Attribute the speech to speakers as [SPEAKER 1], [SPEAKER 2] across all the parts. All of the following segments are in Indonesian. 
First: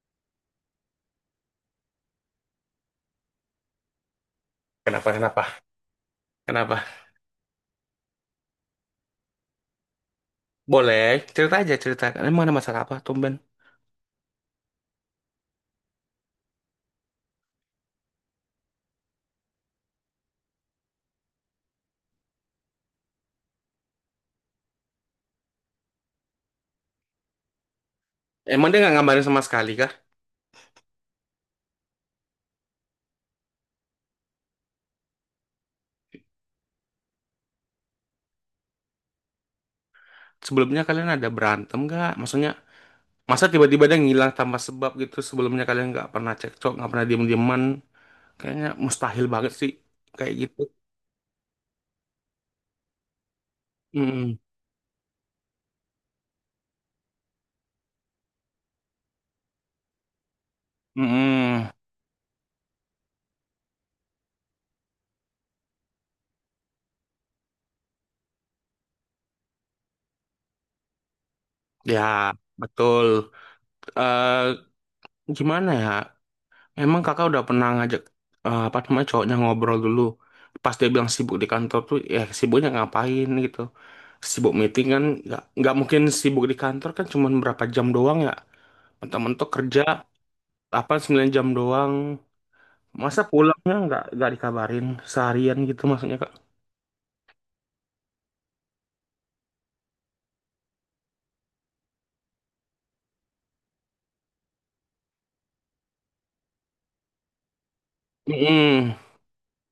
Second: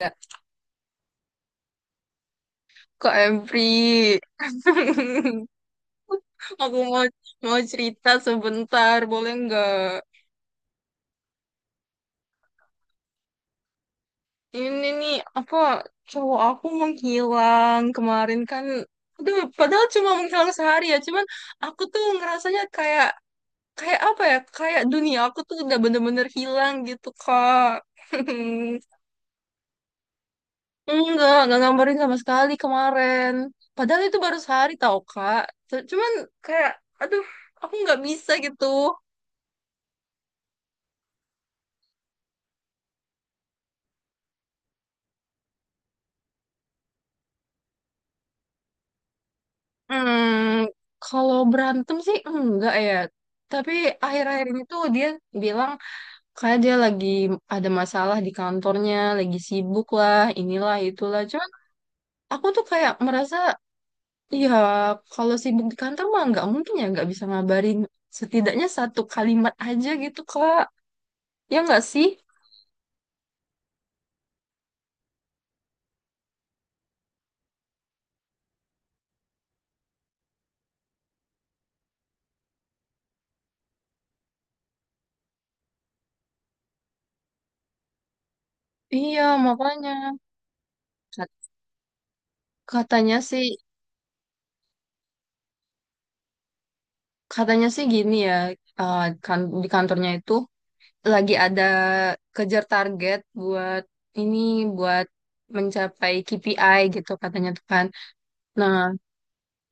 [SPEAKER 1] Ya, Kak Emri,
[SPEAKER 2] Kenapa, kenapa,
[SPEAKER 1] aku
[SPEAKER 2] kenapa?
[SPEAKER 1] mau mau cerita sebentar, boleh nggak?
[SPEAKER 2] Boleh, cerita aja cerita. Emang ada masalah apa, Tumben?
[SPEAKER 1] Ini nih apa cowok aku menghilang kemarin kan, aduh, padahal cuma menghilang sehari ya, cuman aku tuh ngerasanya kayak kayak apa ya, kayak dunia aku tuh udah bener-bener hilang gitu Kak.
[SPEAKER 2] Emang dia nggak ngabarin sama sekali kah?
[SPEAKER 1] Enggak ngabarin sama sekali kemarin. Padahal itu baru sehari tau Kak. Cuman kayak, aduh, aku nggak bisa gitu.
[SPEAKER 2] Sebelumnya kalian ada berantem nggak? Maksudnya, masa tiba-tiba dia ngilang tanpa sebab gitu? Sebelumnya kalian nggak pernah cekcok, nggak pernah diem-dieman? Kayaknya mustahil banget sih, kayak gitu.
[SPEAKER 1] Hmm, kalau berantem sih enggak ya. Tapi
[SPEAKER 2] Mm-mm.
[SPEAKER 1] akhir-akhir ini tuh dia bilang kayak dia lagi ada masalah di kantornya, lagi sibuk lah, inilah itulah. Cuman
[SPEAKER 2] Mm-mm.
[SPEAKER 1] aku tuh kayak merasa ya kalau sibuk di kantor mah nggak mungkin ya nggak bisa ngabarin setidaknya satu kalimat aja gitu Kak. Ya nggak
[SPEAKER 2] Ya,
[SPEAKER 1] sih?
[SPEAKER 2] betul. eh Gimana ya? Emang kakak udah pernah ngajak apa namanya cowoknya ngobrol dulu pas dia bilang sibuk di kantor tuh, ya sibuknya ngapain gitu? Sibuk meeting kan nggak mungkin sibuk di kantor kan cuman berapa jam doang ya,
[SPEAKER 1] Iya,
[SPEAKER 2] mentok-mentok kerja
[SPEAKER 1] makanya
[SPEAKER 2] 8 9
[SPEAKER 1] Kat-
[SPEAKER 2] jam doang.
[SPEAKER 1] katanya
[SPEAKER 2] Masa
[SPEAKER 1] sih
[SPEAKER 2] pulangnya nggak dikabarin seharian gitu, maksudnya kak?
[SPEAKER 1] gini ya eh, kan di kantornya itu lagi ada kejar target buat ini buat mencapai KPI gitu katanya tuh kan. Nah,
[SPEAKER 2] Mm.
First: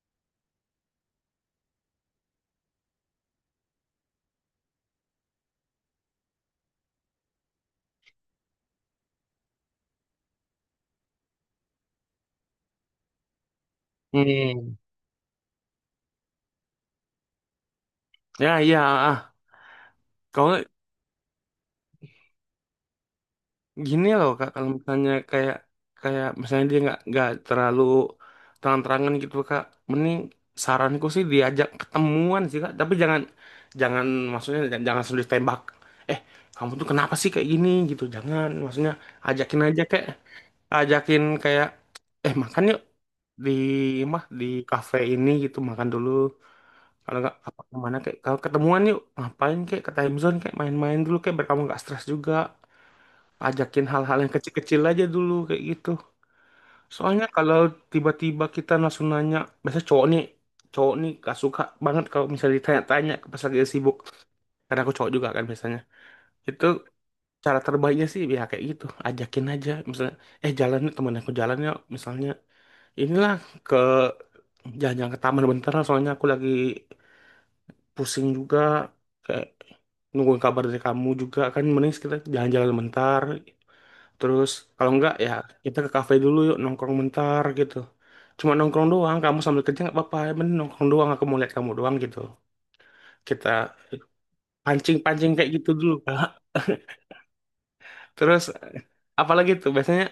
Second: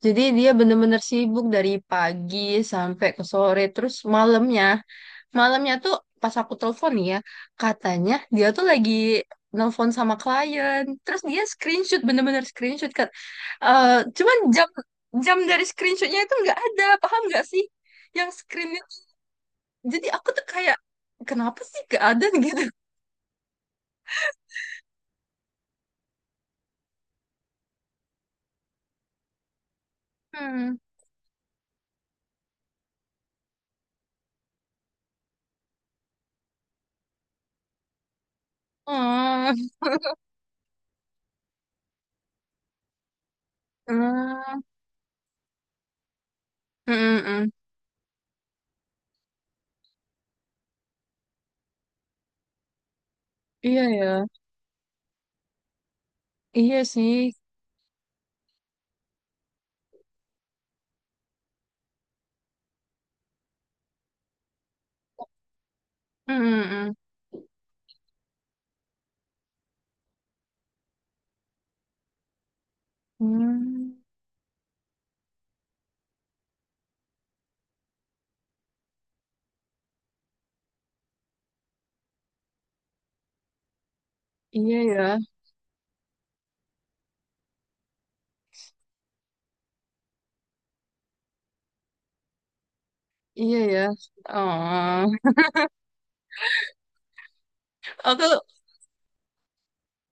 [SPEAKER 1] jadi dia bener-bener sibuk dari pagi sampai ke sore terus malamnya. Malamnya tuh pas aku telepon nih ya, katanya dia tuh lagi nelpon sama klien. Terus dia screenshot bener-bener screenshot kan. Eh, cuman jam jam dari screenshotnya itu nggak ada, paham nggak sih? Yang
[SPEAKER 2] Ya,
[SPEAKER 1] screen
[SPEAKER 2] iya. Ah. Ah.
[SPEAKER 1] jadi aku tuh
[SPEAKER 2] Kalau
[SPEAKER 1] kayak kenapa sih gak ada gitu.
[SPEAKER 2] gini loh kak, kalau misalnya kayak, kayak misalnya dia nggak terlalu terang-terangan gitu kak, mending
[SPEAKER 1] Hmm.
[SPEAKER 2] saranku sih diajak ketemuan sih kak, tapi jangan, jangan maksudnya jangan sulit tembak. eh Kamu tuh kenapa sih kayak gini gitu, jangan maksudnya
[SPEAKER 1] Oh.
[SPEAKER 2] ajakin aja kayak, ajakin kayak, eh makan yuk di mah, di
[SPEAKER 1] Hmm.
[SPEAKER 2] kafe ini gitu, makan dulu.
[SPEAKER 1] Hmm,
[SPEAKER 2] Kalau nggak
[SPEAKER 1] hmm.
[SPEAKER 2] apa kemana, kayak kalau ketemuan yuk ngapain, kayak ke time zone, kayak main-main dulu kayak biar kamu nggak stres juga.
[SPEAKER 1] Iya
[SPEAKER 2] Ajakin hal-hal
[SPEAKER 1] ya.
[SPEAKER 2] yang kecil-kecil aja dulu kayak gitu.
[SPEAKER 1] Iya
[SPEAKER 2] Soalnya
[SPEAKER 1] sih.
[SPEAKER 2] kalau tiba-tiba kita langsung nanya, biasanya cowok nih gak suka banget kalau misalnya ditanya-tanya ke pas lagi sibuk. Karena aku cowok juga kan biasanya.
[SPEAKER 1] Hmm. Hmm,
[SPEAKER 2] Itu
[SPEAKER 1] hmm.
[SPEAKER 2] cara terbaiknya sih ya kayak gitu, ajakin aja misalnya, eh jalan nih temen aku, jalan yuk misalnya. Inilah ke
[SPEAKER 1] Hmm.
[SPEAKER 2] jalan-jalan ke taman bentar lah, soalnya aku lagi pusing juga kayak nungguin kabar dari kamu juga kan, mending kita jalan-jalan bentar. Terus
[SPEAKER 1] Iya
[SPEAKER 2] kalau enggak
[SPEAKER 1] ya.
[SPEAKER 2] ya kita ke kafe dulu yuk nongkrong bentar gitu. Cuma nongkrong doang, kamu sambil kerja nggak apa-apa. Ya bener nongkrong doang, aku mau lihat kamu doang gitu.
[SPEAKER 1] Iya
[SPEAKER 2] Kita
[SPEAKER 1] ya. Oh.
[SPEAKER 2] pancing-pancing kayak gitu dulu, Kak.
[SPEAKER 1] Aku
[SPEAKER 2] Terus apalagi tuh biasanya,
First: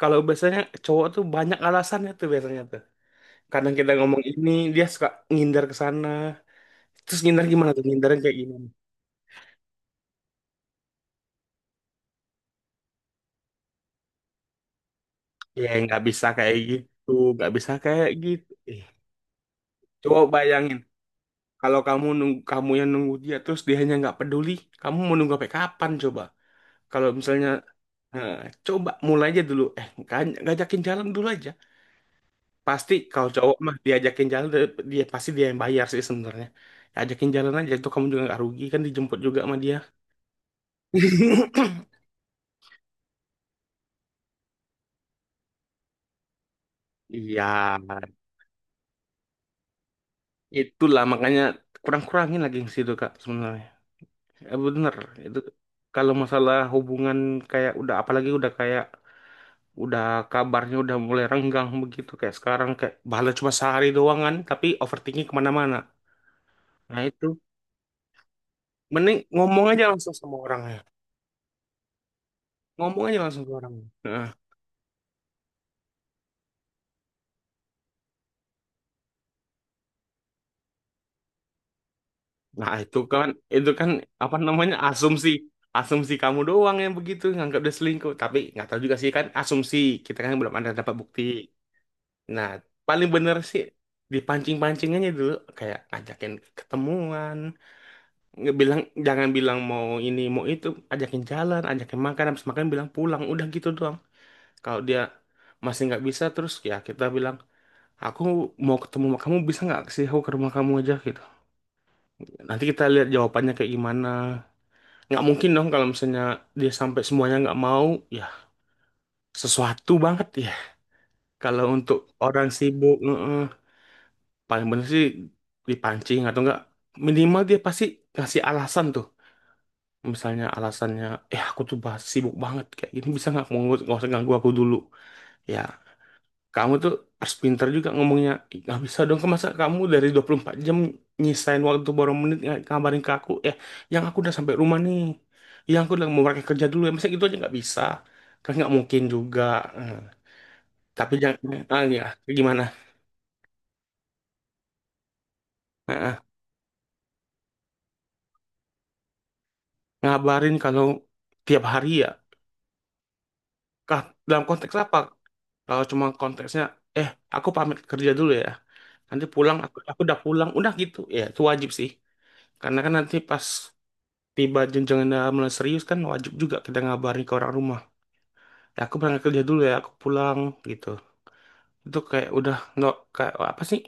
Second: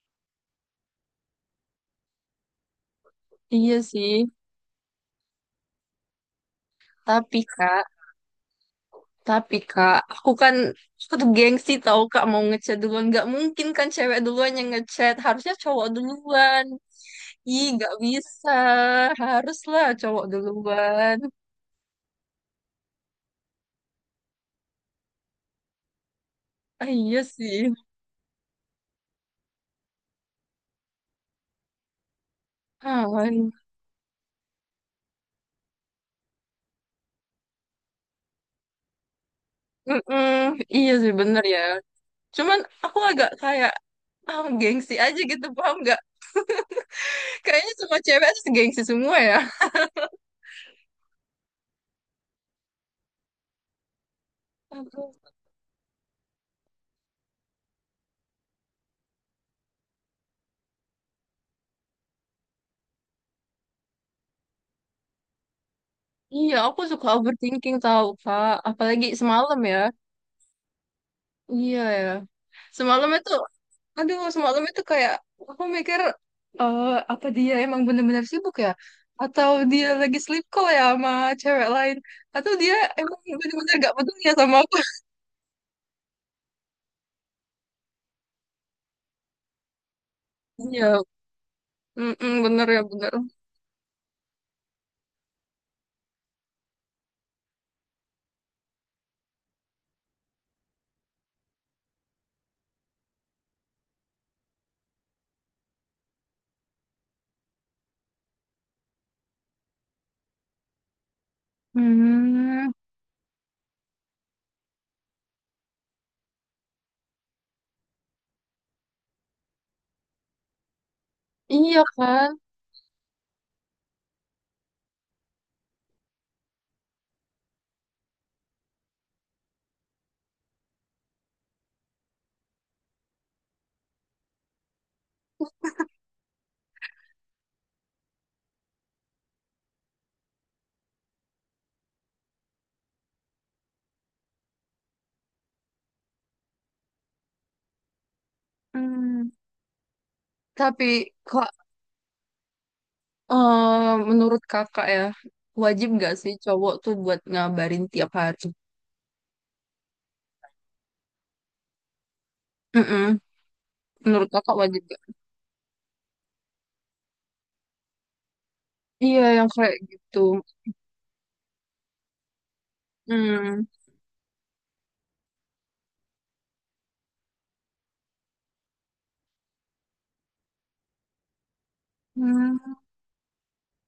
[SPEAKER 2] kalau biasanya cowok tuh banyak alasannya tuh biasanya tuh. Kadang
[SPEAKER 1] iya
[SPEAKER 2] kita
[SPEAKER 1] sih.
[SPEAKER 2] ngomong ini, dia suka ngindar ke sana. Terus
[SPEAKER 1] Tapi
[SPEAKER 2] ngindar gimana tuh?
[SPEAKER 1] Kak,
[SPEAKER 2] Ngindarnya kayak gini.
[SPEAKER 1] tapi Kak, aku kan aku tuh gengsi tau Kak mau ngechat duluan. Nggak mungkin kan cewek duluan yang ngechat. Harusnya
[SPEAKER 2] Ya
[SPEAKER 1] cowok
[SPEAKER 2] nggak bisa kayak
[SPEAKER 1] duluan.
[SPEAKER 2] gitu, nggak
[SPEAKER 1] Ih,
[SPEAKER 2] bisa
[SPEAKER 1] nggak
[SPEAKER 2] kayak
[SPEAKER 1] bisa.
[SPEAKER 2] gitu.
[SPEAKER 1] Haruslah
[SPEAKER 2] Coba
[SPEAKER 1] cowok
[SPEAKER 2] bayangin.
[SPEAKER 1] duluan.
[SPEAKER 2] Kalau kamu nunggu, kamu yang nunggu dia terus dia hanya nggak peduli, kamu mau nunggu sampai kapan coba?
[SPEAKER 1] Ah,
[SPEAKER 2] Kalau
[SPEAKER 1] iya
[SPEAKER 2] misalnya
[SPEAKER 1] sih.
[SPEAKER 2] eh, coba mulai aja dulu, eh ngajakin jalan dulu aja. Pasti
[SPEAKER 1] Ah,
[SPEAKER 2] kalau cowok mah diajakin jalan dia, pasti dia yang bayar sih sebenarnya. Ajakin jalan aja, itu kamu juga nggak rugi kan, dijemput juga sama dia.
[SPEAKER 1] mm-mm. Iya sih bener ya. Cuman aku agak kayak ah, gengsi aja gitu, paham nggak?
[SPEAKER 2] Iya,
[SPEAKER 1] Kayaknya semua cewek itu gengsi semua ya.
[SPEAKER 2] itulah makanya kurang-kurangin lagi yang situ Kak sebenarnya. Eh, bener
[SPEAKER 1] Aku,
[SPEAKER 2] itu. Kalau masalah hubungan kayak udah, apalagi udah kayak udah kabarnya udah mulai renggang begitu kayak sekarang, kayak bahala cuma sehari doang kan, tapi overthinking kemana-mana.
[SPEAKER 1] iya, aku
[SPEAKER 2] Nah
[SPEAKER 1] suka
[SPEAKER 2] itu,
[SPEAKER 1] overthinking tahu Kak. Apalagi
[SPEAKER 2] mending
[SPEAKER 1] semalam
[SPEAKER 2] ngomong
[SPEAKER 1] ya.
[SPEAKER 2] aja langsung sama orangnya,
[SPEAKER 1] Iya ya.
[SPEAKER 2] ngomong
[SPEAKER 1] Semalam
[SPEAKER 2] aja
[SPEAKER 1] itu,
[SPEAKER 2] langsung ke orangnya.
[SPEAKER 1] aduh
[SPEAKER 2] Nah,
[SPEAKER 1] semalam itu kayak aku mikir apa dia emang bener-bener sibuk ya? Atau dia lagi sleep call ya sama cewek lain? Atau
[SPEAKER 2] nah
[SPEAKER 1] dia
[SPEAKER 2] itu
[SPEAKER 1] emang
[SPEAKER 2] kan, itu
[SPEAKER 1] bener-bener
[SPEAKER 2] kan
[SPEAKER 1] gak peduli ya
[SPEAKER 2] apa
[SPEAKER 1] sama
[SPEAKER 2] namanya
[SPEAKER 1] aku?
[SPEAKER 2] asumsi, asumsi kamu doang yang begitu nganggap dia selingkuh, tapi nggak tahu juga sih kan asumsi, kita kan belum ada dapat
[SPEAKER 1] Iya,
[SPEAKER 2] bukti.
[SPEAKER 1] mm
[SPEAKER 2] Nah,
[SPEAKER 1] bener ya
[SPEAKER 2] paling
[SPEAKER 1] bener.
[SPEAKER 2] bener sih dipancing-pancingannya dulu, kayak ngajakin ketemuan, nggak bilang, jangan bilang mau ini mau itu. Ajakin jalan, ajakin makan, habis makan bilang pulang, udah gitu doang. Kalau dia masih nggak bisa terus, ya kita bilang aku mau ketemu sama kamu, bisa nggak sih aku ke rumah kamu aja gitu. Nanti
[SPEAKER 1] Hmm,
[SPEAKER 2] kita lihat jawabannya kayak gimana. Nggak mungkin dong kalau misalnya dia sampai semuanya nggak mau, ya sesuatu banget ya kalau
[SPEAKER 1] iya
[SPEAKER 2] untuk
[SPEAKER 1] kan?
[SPEAKER 2] orang sibuk. Paling bener sih dipancing atau enggak, minimal dia pasti ngasih alasan tuh. Misalnya alasannya, aku tuh sibuk banget kayak gini, bisa nggak mau nggak usah ganggu aku dulu. Ya, kamu tuh harus pinter juga ngomongnya, "Ih, nggak bisa dong, masa kamu dari 24 jam nyisain waktu borong menit nggak kabarin ke aku, eh, yang aku udah sampai rumah nih, yang aku udah mau berangkat kerja dulu ya, masa gitu aja nggak bisa." Kan nggak mungkin
[SPEAKER 1] Hmm.
[SPEAKER 2] juga. Eh,
[SPEAKER 1] Tapi
[SPEAKER 2] tapi jangan,
[SPEAKER 1] kok
[SPEAKER 2] ah, ya, gimana.
[SPEAKER 1] menurut kakak ya wajib
[SPEAKER 2] Eh,
[SPEAKER 1] nggak
[SPEAKER 2] eh,
[SPEAKER 1] sih cowok tuh buat ngabarin tiap hari?
[SPEAKER 2] Ngabarin kalau tiap hari ya,
[SPEAKER 1] Mm-mm.
[SPEAKER 2] Kah,
[SPEAKER 1] Menurut
[SPEAKER 2] dalam
[SPEAKER 1] kakak
[SPEAKER 2] konteks
[SPEAKER 1] wajib
[SPEAKER 2] apa?
[SPEAKER 1] gak?
[SPEAKER 2] Kalau cuma konteksnya, eh aku pamit kerja dulu ya,
[SPEAKER 1] Iya
[SPEAKER 2] nanti
[SPEAKER 1] yang
[SPEAKER 2] pulang
[SPEAKER 1] kayak
[SPEAKER 2] aku
[SPEAKER 1] gitu.
[SPEAKER 2] udah pulang, udah gitu ya, itu wajib sih. Karena kan nanti pas
[SPEAKER 1] Hmm.
[SPEAKER 2] tiba jenjang yang udah mulai serius, kan wajib juga kita ngabarin ke orang rumah, ya aku berangkat kerja dulu ya, aku pulang, gitu. Itu kayak udah
[SPEAKER 1] Hmm.
[SPEAKER 2] nggak kayak apa sih,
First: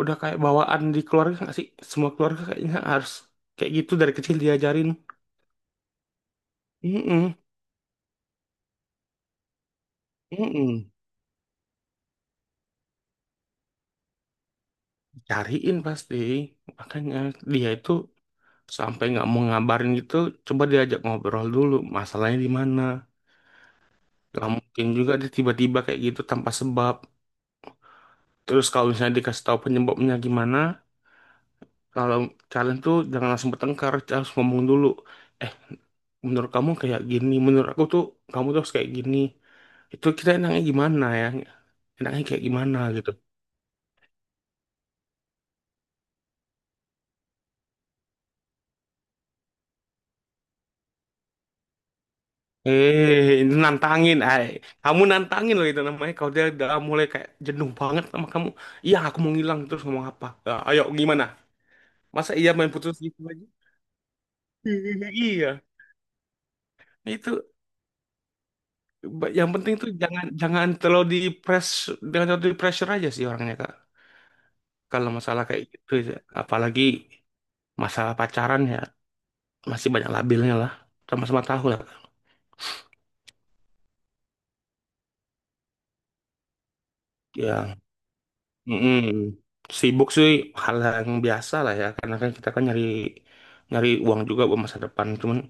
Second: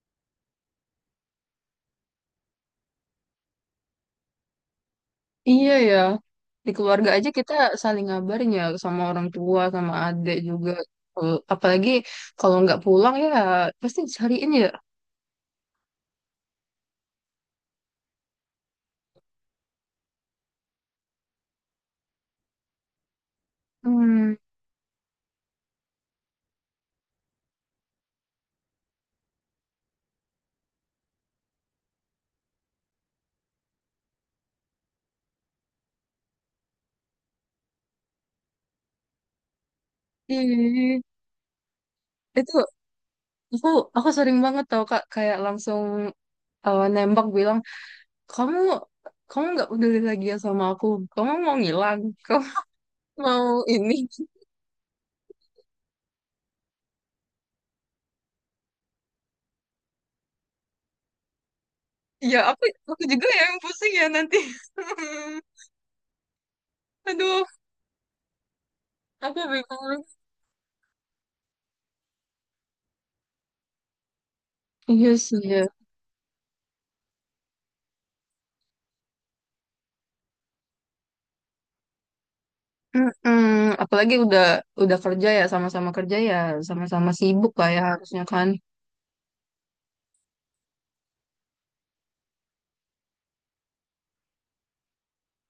[SPEAKER 2] udah kayak bawaan di keluarga nggak sih, semua keluarga kayaknya harus kayak gitu, dari kecil diajarin.
[SPEAKER 1] Iya ya. Di keluarga aja
[SPEAKER 2] Mm-mm,
[SPEAKER 1] kita saling ngabarin ya sama orang tua sama adik juga.
[SPEAKER 2] mm-mm.
[SPEAKER 1] Apalagi kalau nggak pulang ya pasti dicariin ya.
[SPEAKER 2] Cariin pasti, makanya dia itu sampai nggak mau ngabarin gitu, coba diajak ngobrol dulu masalahnya di mana.
[SPEAKER 1] Hmm.
[SPEAKER 2] Gak mungkin juga dia tiba-tiba kayak gitu tanpa sebab. Terus kalau misalnya dikasih tahu penyebabnya gimana, kalau kalian tuh jangan langsung bertengkar, harus ngomong dulu. Eh, menurut kamu kayak gini, menurut aku tuh kamu tuh harus kayak gini. Itu kita enaknya
[SPEAKER 1] Ih,
[SPEAKER 2] gimana ya? Enaknya kayak
[SPEAKER 1] itu
[SPEAKER 2] gimana gitu.
[SPEAKER 1] aku aku sering banget tau Kak kayak langsung nembak bilang kamu kamu nggak peduli lagi ya sama aku kamu mau ngilang kamu
[SPEAKER 2] Eh,
[SPEAKER 1] mau
[SPEAKER 2] ini
[SPEAKER 1] ini
[SPEAKER 2] nantangin, ay. Kamu nantangin loh itu namanya. Kalau dia udah mulai kayak jenuh banget sama kamu, iya aku mau ngilang terus ngomong apa? Ah, ayo gimana? Masa
[SPEAKER 1] ya
[SPEAKER 2] iya
[SPEAKER 1] aku
[SPEAKER 2] main putus
[SPEAKER 1] aku
[SPEAKER 2] gitu
[SPEAKER 1] juga ya
[SPEAKER 2] aja?
[SPEAKER 1] yang pusing ya nanti
[SPEAKER 2] Iya, itu
[SPEAKER 1] aduh aku
[SPEAKER 2] Yang penting
[SPEAKER 1] bingung
[SPEAKER 2] tuh jangan, jangan terlalu di press jangan terlalu di pressure aja sih orangnya Kak.
[SPEAKER 1] iya
[SPEAKER 2] Kalau
[SPEAKER 1] sih
[SPEAKER 2] masalah
[SPEAKER 1] ya.
[SPEAKER 2] kayak gitu ya. Apalagi masalah pacaran ya, masih banyak labilnya lah. Sama-sama tahu lah, Kak.
[SPEAKER 1] Mm-mm. Apalagi udah kerja ya sama-sama sibuk lah
[SPEAKER 2] Ya.
[SPEAKER 1] ya harusnya kan
[SPEAKER 2] Mm-mm. Sibuk sih hal yang biasa lah ya, karena kan kita kan nyari nyari uang juga buat masa depan. Cuman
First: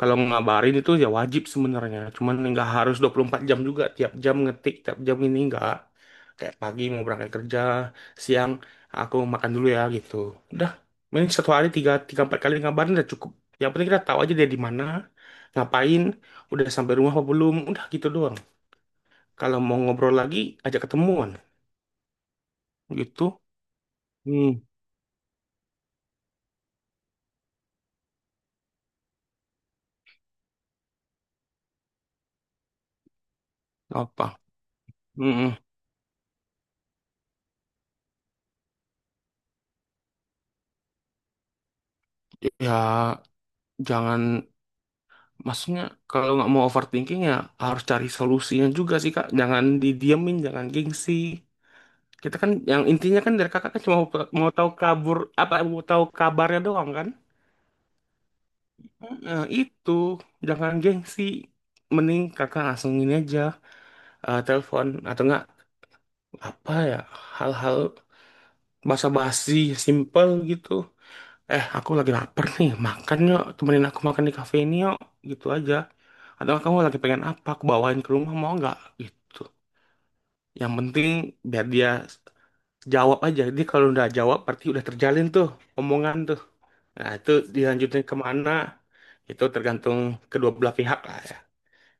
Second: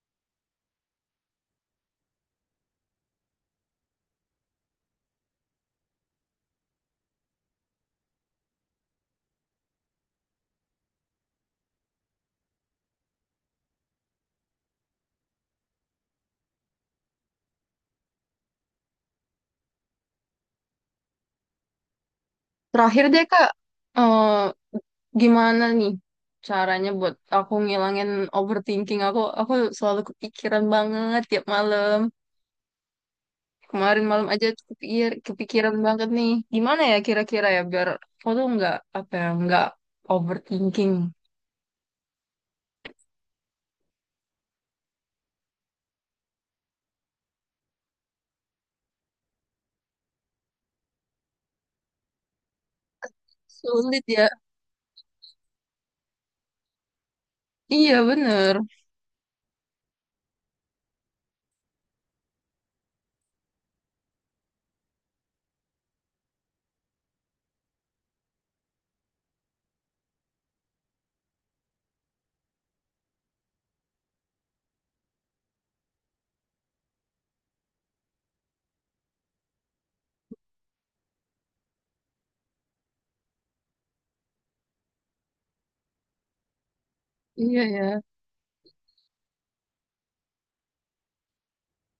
[SPEAKER 2] kalau ngabarin itu ya wajib sebenarnya. Cuman nggak harus 24 jam juga. Tiap jam ngetik, tiap jam ini nggak. Kayak pagi mau berangkat kerja, siang aku makan dulu ya gitu. Udah, mending satu hari tiga, tiga empat kali ngabarin udah cukup. Yang penting kita tahu aja dia di mana, ngapain, udah sampai rumah apa belum. Udah gitu doang. Kalau mau ngobrol lagi, ajak ketemuan.
[SPEAKER 1] terakhir deh
[SPEAKER 2] Gitu.
[SPEAKER 1] kak eh
[SPEAKER 2] Hmm,
[SPEAKER 1] gimana nih caranya buat aku ngilangin overthinking aku selalu kepikiran banget tiap malam. Kemarin malam
[SPEAKER 2] apa?
[SPEAKER 1] aja tuh kepikir,
[SPEAKER 2] Mm-mm.
[SPEAKER 1] kepikiran banget nih. Gimana ya kira-kira ya biar aku tuh nggak apa ya nggak overthinking.
[SPEAKER 2] Ya, jangan, maksudnya kalau nggak mau overthinking ya harus cari solusinya juga sih kak. Jangan didiemin, jangan gengsi. Kita kan yang intinya kan dari kakak kan cuma
[SPEAKER 1] Sulit
[SPEAKER 2] mau,
[SPEAKER 1] ya.
[SPEAKER 2] mau tahu kabur apa mau tahu kabarnya doang kan?
[SPEAKER 1] Iya bener.
[SPEAKER 2] Nah, itu jangan gengsi. Mending kakak langsung ini aja, eh telepon atau enggak, apa ya, hal-hal basa-basi simple gitu. Eh aku lagi lapar nih, makan yuk, temenin aku makan di kafe ini yuk, gitu aja. Atau kamu lagi pengen apa, aku bawain ke rumah mau nggak? Gitu. Yang penting biar dia jawab aja. Dia kalau udah jawab berarti udah terjalin tuh omongan tuh. Nah itu
[SPEAKER 1] Iya ya.
[SPEAKER 2] dilanjutin kemana, itu tergantung kedua belah pihak lah ya.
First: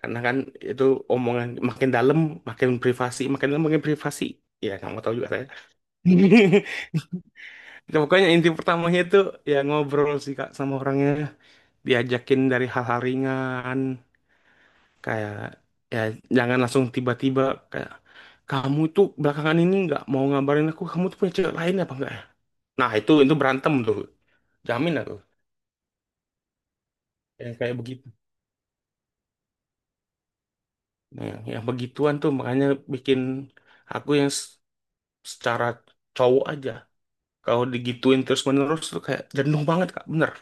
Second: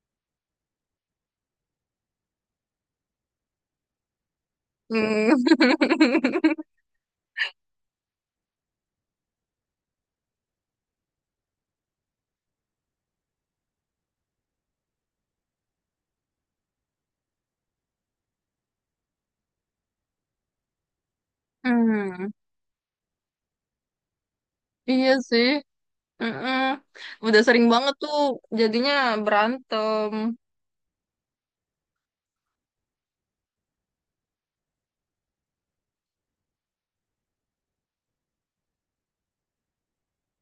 [SPEAKER 2] Karena kan itu omongan makin dalam makin privasi, makin dalam makin privasi. Ya nggak mau tahu juga
[SPEAKER 1] Hmm.
[SPEAKER 2] saya. Nah, pokoknya inti pertamanya itu ya ngobrol sih Kak sama orangnya. Diajakin dari hal-hal ringan. Kayak ya jangan langsung tiba-tiba kayak, kamu tuh belakangan ini nggak mau ngabarin aku, kamu tuh punya cewek lain apa enggak ya?
[SPEAKER 1] Hmm.
[SPEAKER 2] Nah itu berantem tuh, jamin
[SPEAKER 1] Iya
[SPEAKER 2] aku.
[SPEAKER 1] sih. Mm-mm. Udah
[SPEAKER 2] Yang
[SPEAKER 1] sering
[SPEAKER 2] kayak
[SPEAKER 1] banget
[SPEAKER 2] begitu.
[SPEAKER 1] tuh jadinya berantem.
[SPEAKER 2] Nah, yang begituan tuh makanya bikin aku yang secara cowok aja. Kalau digituin terus-menerus tuh kayak jenuh banget Kak, bener.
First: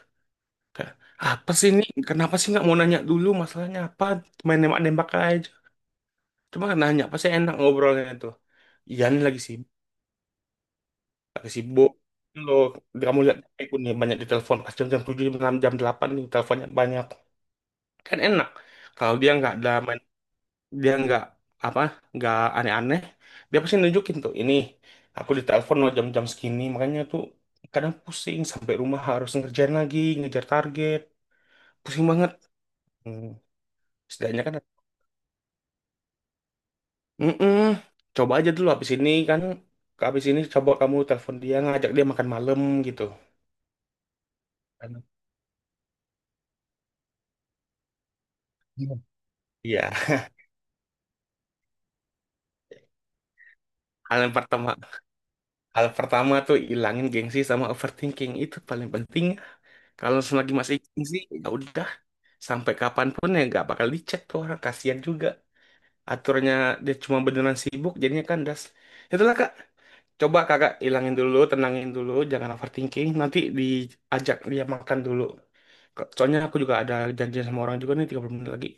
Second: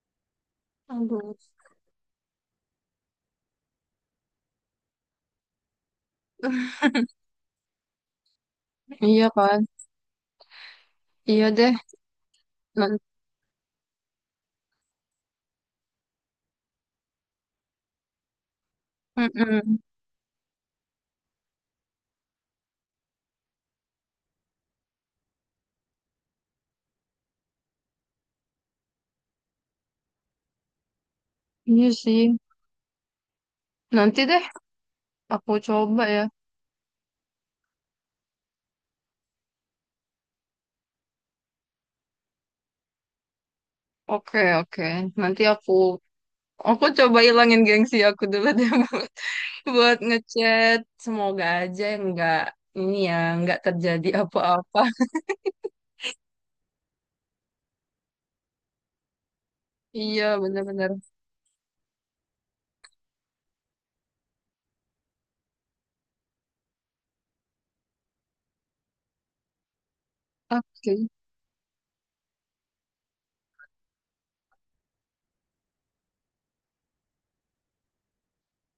[SPEAKER 2] Kayak
[SPEAKER 1] Aduh.
[SPEAKER 2] apa sih ini? Kenapa sih nggak mau nanya dulu masalahnya apa? Main nembak-nembak aja. Cuma nanya pasti enak ngobrolnya tuh. Iya nih
[SPEAKER 1] Iya
[SPEAKER 2] lagi sih.
[SPEAKER 1] kan?
[SPEAKER 2] Lagi
[SPEAKER 1] Iya deh.
[SPEAKER 2] sibuk. Lo,
[SPEAKER 1] Nanti.
[SPEAKER 2] kamu lihat aku nih banyak ditelepon pas jam-jam 7, jam 6, jam 8 nih teleponnya banyak. Kan enak. Kalau dia nggak ada main, dia nggak apa, nggak aneh-aneh, dia pasti nunjukin tuh, ini aku ditelepon lo jam-jam segini. Makanya tuh kadang pusing sampai rumah harus ngerjain lagi, ngejar target.
[SPEAKER 1] Iya
[SPEAKER 2] Pusing
[SPEAKER 1] sih.
[SPEAKER 2] banget. Hmm,
[SPEAKER 1] Nanti
[SPEAKER 2] setidaknya
[SPEAKER 1] deh
[SPEAKER 2] kan.
[SPEAKER 1] aku coba ya.
[SPEAKER 2] Mm-mm. Coba aja dulu habis ini kan, habis ini coba kamu telepon dia ngajak dia makan malam, gitu.
[SPEAKER 1] Oke, oke.
[SPEAKER 2] Kan,
[SPEAKER 1] Nanti aku coba ilangin gengsi aku dulu deh
[SPEAKER 2] iya.
[SPEAKER 1] buat,
[SPEAKER 2] Iya.
[SPEAKER 1] buat ngechat. Semoga aja nggak ini ya nggak terjadi
[SPEAKER 2] Hal yang pertama
[SPEAKER 1] apa-apa.
[SPEAKER 2] Hal pertama tuh ilangin gengsi sama overthinking itu paling penting. Kalau
[SPEAKER 1] Iya
[SPEAKER 2] selagi masih
[SPEAKER 1] bener-bener.
[SPEAKER 2] gengsi, ya udah sampai kapanpun ya nggak bakal dicek tuh orang, kasihan juga. Aturnya dia cuma beneran sibuk jadinya kandas. Itulah kak, coba kakak
[SPEAKER 1] Oke.
[SPEAKER 2] ilangin dulu, tenangin dulu, jangan overthinking. Nanti diajak dia makan dulu. Soalnya aku juga ada janjian sama orang juga nih 30 menit lagi.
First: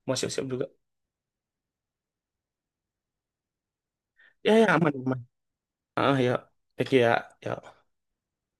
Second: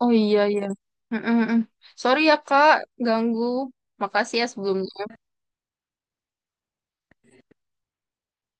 [SPEAKER 1] Oh
[SPEAKER 2] Mau
[SPEAKER 1] iya
[SPEAKER 2] siap-siap
[SPEAKER 1] iya.
[SPEAKER 2] juga.
[SPEAKER 1] Mm, mm, mm. Sorry ya Kak, ganggu. Makasih ya
[SPEAKER 2] Ya ya aman
[SPEAKER 1] sebelumnya.
[SPEAKER 2] aman. Ah ya, oke ya ya.